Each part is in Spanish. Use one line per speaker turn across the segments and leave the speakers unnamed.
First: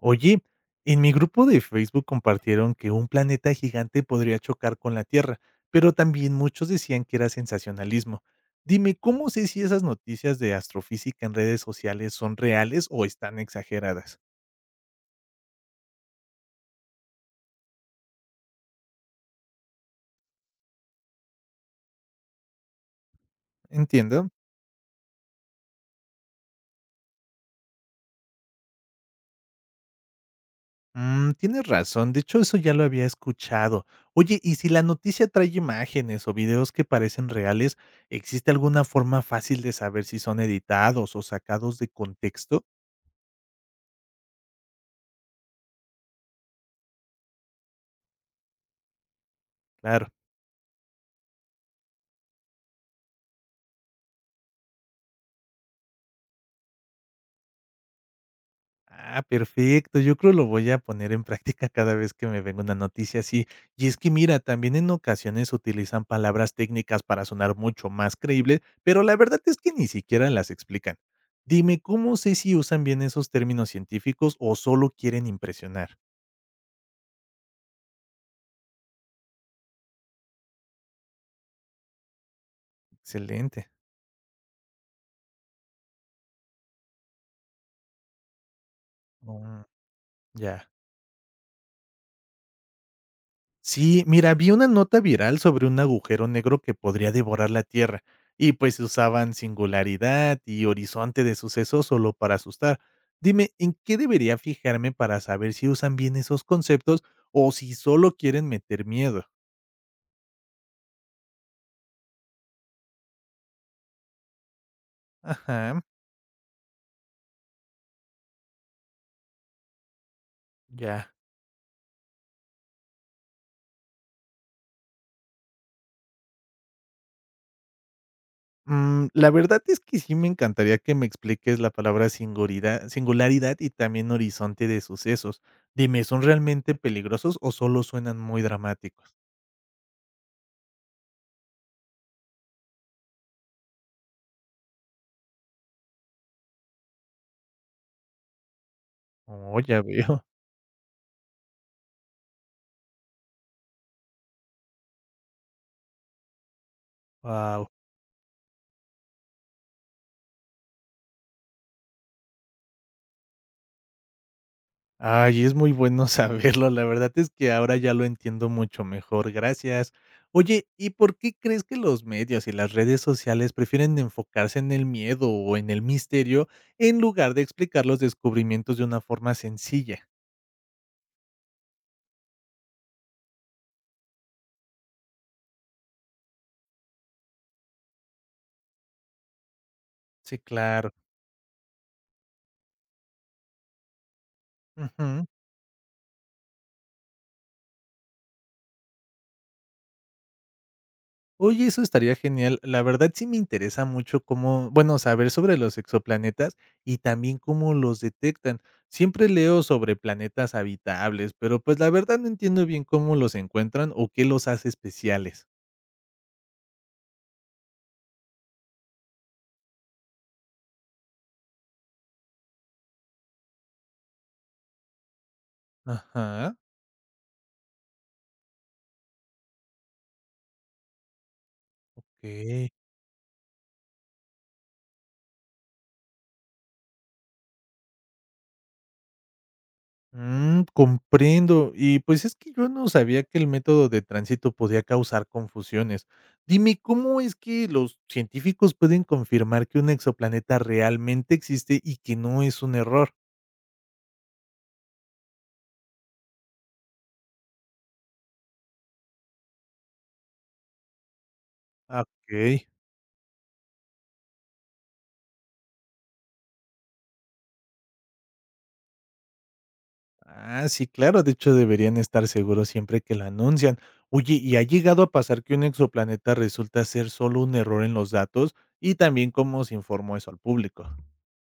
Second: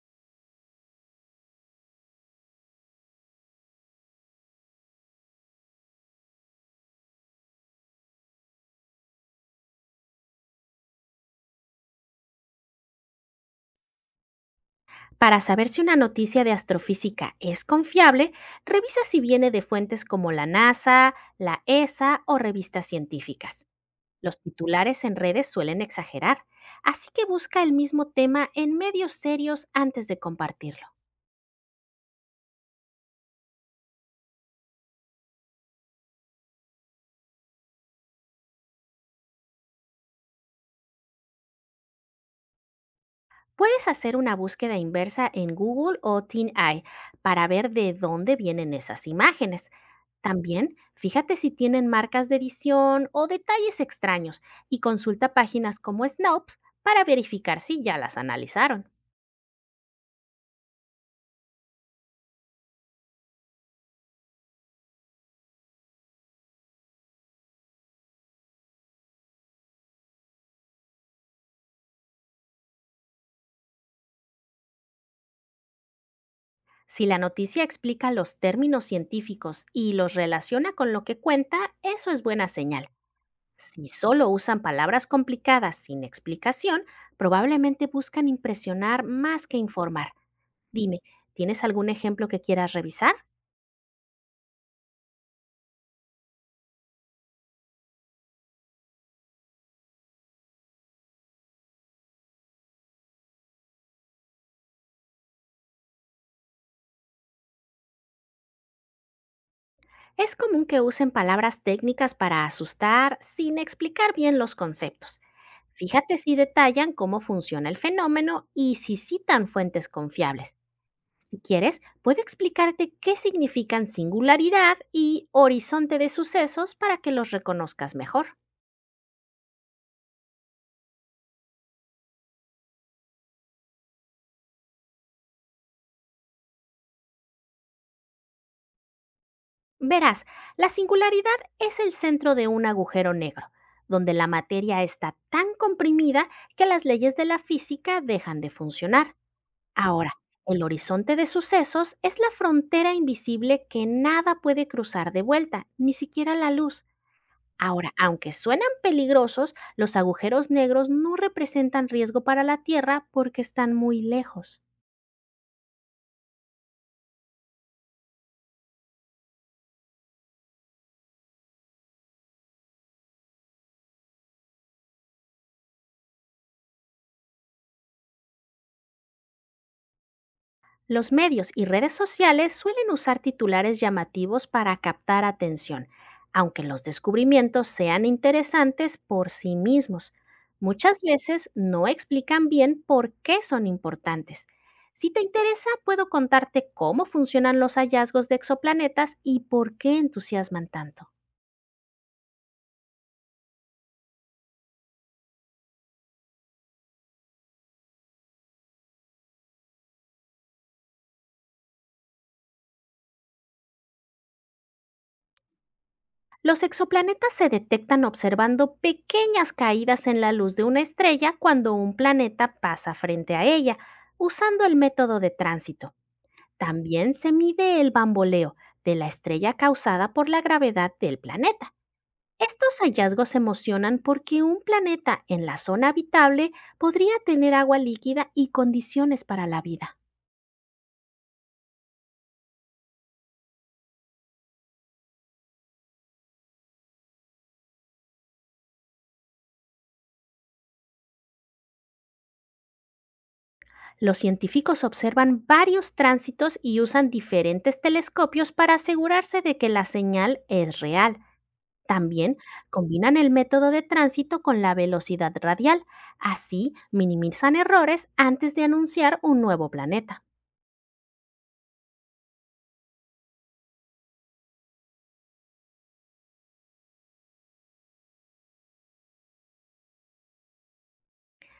Oye, en mi grupo de Facebook compartieron que un planeta gigante podría chocar con la Tierra, pero también muchos decían que era sensacionalismo. Dime, ¿cómo sé si esas noticias de astrofísica en redes sociales son reales o están exageradas?
Para saber si una noticia de astrofísica es confiable, revisa si viene de fuentes como la NASA, la ESA o revistas científicas.
Entiendo.
Los titulares en redes suelen exagerar, así que busca el mismo tema en medios serios antes de compartirlo.
Tienes razón, de hecho eso ya lo había escuchado. Oye, ¿y si la noticia trae imágenes o videos que parecen reales, existe alguna forma fácil de saber si son editados o sacados de contexto?
Puedes hacer una búsqueda inversa en Google o TinEye para ver de dónde vienen esas imágenes.
Claro.
También, fíjate si tienen marcas de edición o detalles extraños y consulta páginas como Snopes para verificar si ya las analizaron.
Ah, perfecto. Yo creo lo voy a poner en práctica cada vez que me venga una noticia así. Y es que mira, también en ocasiones utilizan palabras técnicas para sonar mucho más creíble, pero la verdad es que ni siquiera las explican. Dime, ¿cómo sé si usan bien esos términos científicos o solo quieren impresionar?
Si la noticia explica los términos científicos y los relaciona con lo que cuenta, eso es buena señal.
Excelente.
Si solo usan palabras complicadas sin explicación, probablemente buscan impresionar más que
Mm,
informar.
ya.
Dime, ¿tienes algún ejemplo que quieras revisar?
Sí, mira, vi una nota viral sobre un agujero negro que podría devorar la Tierra, y pues usaban singularidad y horizonte de sucesos solo para asustar. Dime, ¿en qué debería fijarme para saber si usan bien esos conceptos o si solo quieren meter miedo?
Es común que usen palabras técnicas para asustar sin explicar bien los conceptos.
Ajá.
Fíjate si detallan cómo funciona el fenómeno y si citan fuentes confiables.
Ya.
Si quieres, puedo explicarte qué significan singularidad y horizonte de sucesos para que los reconozcas mejor.
La verdad es que sí me encantaría que me expliques la palabra singularidad, singularidad y también horizonte de sucesos. Dime, ¿son realmente peligrosos o solo suenan muy dramáticos?
Verás, la singularidad es el centro de un agujero negro, donde la materia está tan comprimida que las leyes de la física dejan de funcionar.
Oh, ya
Ahora,
veo.
el horizonte de sucesos es la frontera invisible que nada puede cruzar de vuelta, ni siquiera la luz.
Wow.
Ahora, aunque suenan peligrosos, los agujeros negros no representan riesgo para la Tierra porque están muy lejos.
Ay, es muy bueno saberlo. La verdad es que ahora ya lo entiendo mucho mejor. Gracias. Oye, ¿y por qué crees que los medios y las redes sociales prefieren enfocarse en el miedo o en el misterio en lugar de explicar los descubrimientos de una forma sencilla?
Los medios y redes sociales suelen usar titulares llamativos para captar atención, aunque los descubrimientos sean interesantes por sí mismos.
Sí, claro.
Muchas veces no explican bien por qué son importantes. Si te
Ujú.
interesa, puedo contarte cómo funcionan los hallazgos de exoplanetas y por qué entusiasman tanto.
Oye, eso estaría genial. La verdad sí me interesa mucho cómo, bueno, saber sobre los exoplanetas y también cómo los detectan. Siempre leo sobre planetas habitables, pero pues la verdad no entiendo bien cómo los encuentran o qué los hace especiales.
Los exoplanetas se detectan observando pequeñas caídas en la luz de una estrella cuando un planeta pasa frente a ella, usando el método de tránsito.
Ajá,
También se mide el bamboleo de la estrella causada por la gravedad del planeta.
ok.
Estos hallazgos emocionan porque un planeta en la zona habitable podría tener agua líquida y condiciones para la vida.
Comprendo. Y pues es que yo no sabía que el método de tránsito podía causar confusiones. Dime, ¿cómo es que los científicos pueden confirmar que un exoplaneta realmente existe y que no es un error?
Los científicos observan varios tránsitos y usan diferentes telescopios para asegurarse de que la señal es real.
Ah,
También
okey.
combinan el método de tránsito con la velocidad radial. Así minimizan errores antes de anunciar un nuevo planeta.
Ah, sí, claro, de hecho, deberían estar seguros siempre que lo anuncian. Oye, ¿y ha llegado a pasar que un exoplaneta resulta ser solo un error en los datos? Y también, ¿cómo se informó eso al público?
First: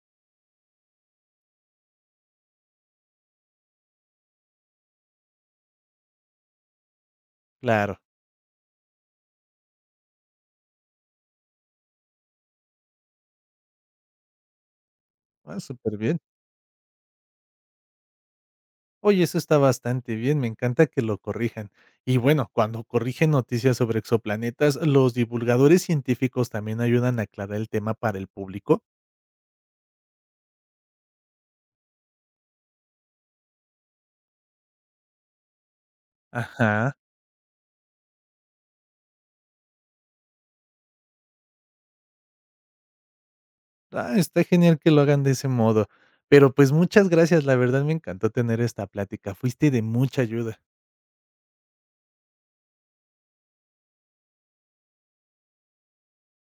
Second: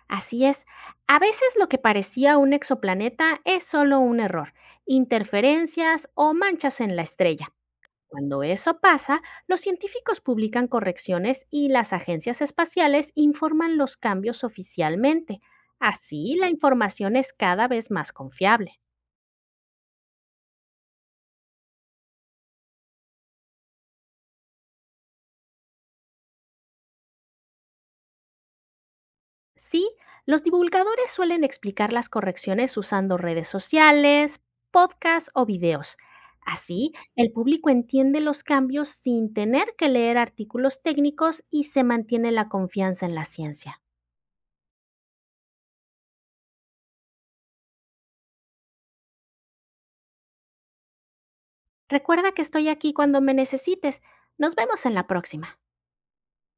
Así es, a veces lo que parecía un exoplaneta es solo un error, interferencias o manchas en la estrella.
Claro.
Cuando eso pasa, los científicos publican correcciones y las agencias espaciales informan los cambios oficialmente.
Ah, súper bien.
Así, la información es cada vez más confiable.
Oye, eso está bastante bien, me encanta que lo corrijan. Y bueno, cuando corrigen noticias sobre exoplanetas, ¿los divulgadores científicos también ayudan a aclarar el tema para el público?
Sí, los divulgadores suelen explicar las correcciones usando redes sociales, podcasts o videos.
Ajá.
Así, el público entiende los cambios sin tener que leer artículos técnicos y se mantiene la confianza en la ciencia.
Ah, está genial que lo hagan de ese modo. Pero, pues, muchas gracias, la verdad me encantó tener esta plática, fuiste de mucha ayuda.
Recuerda que estoy aquí cuando me necesites. Nos vemos en la próxima.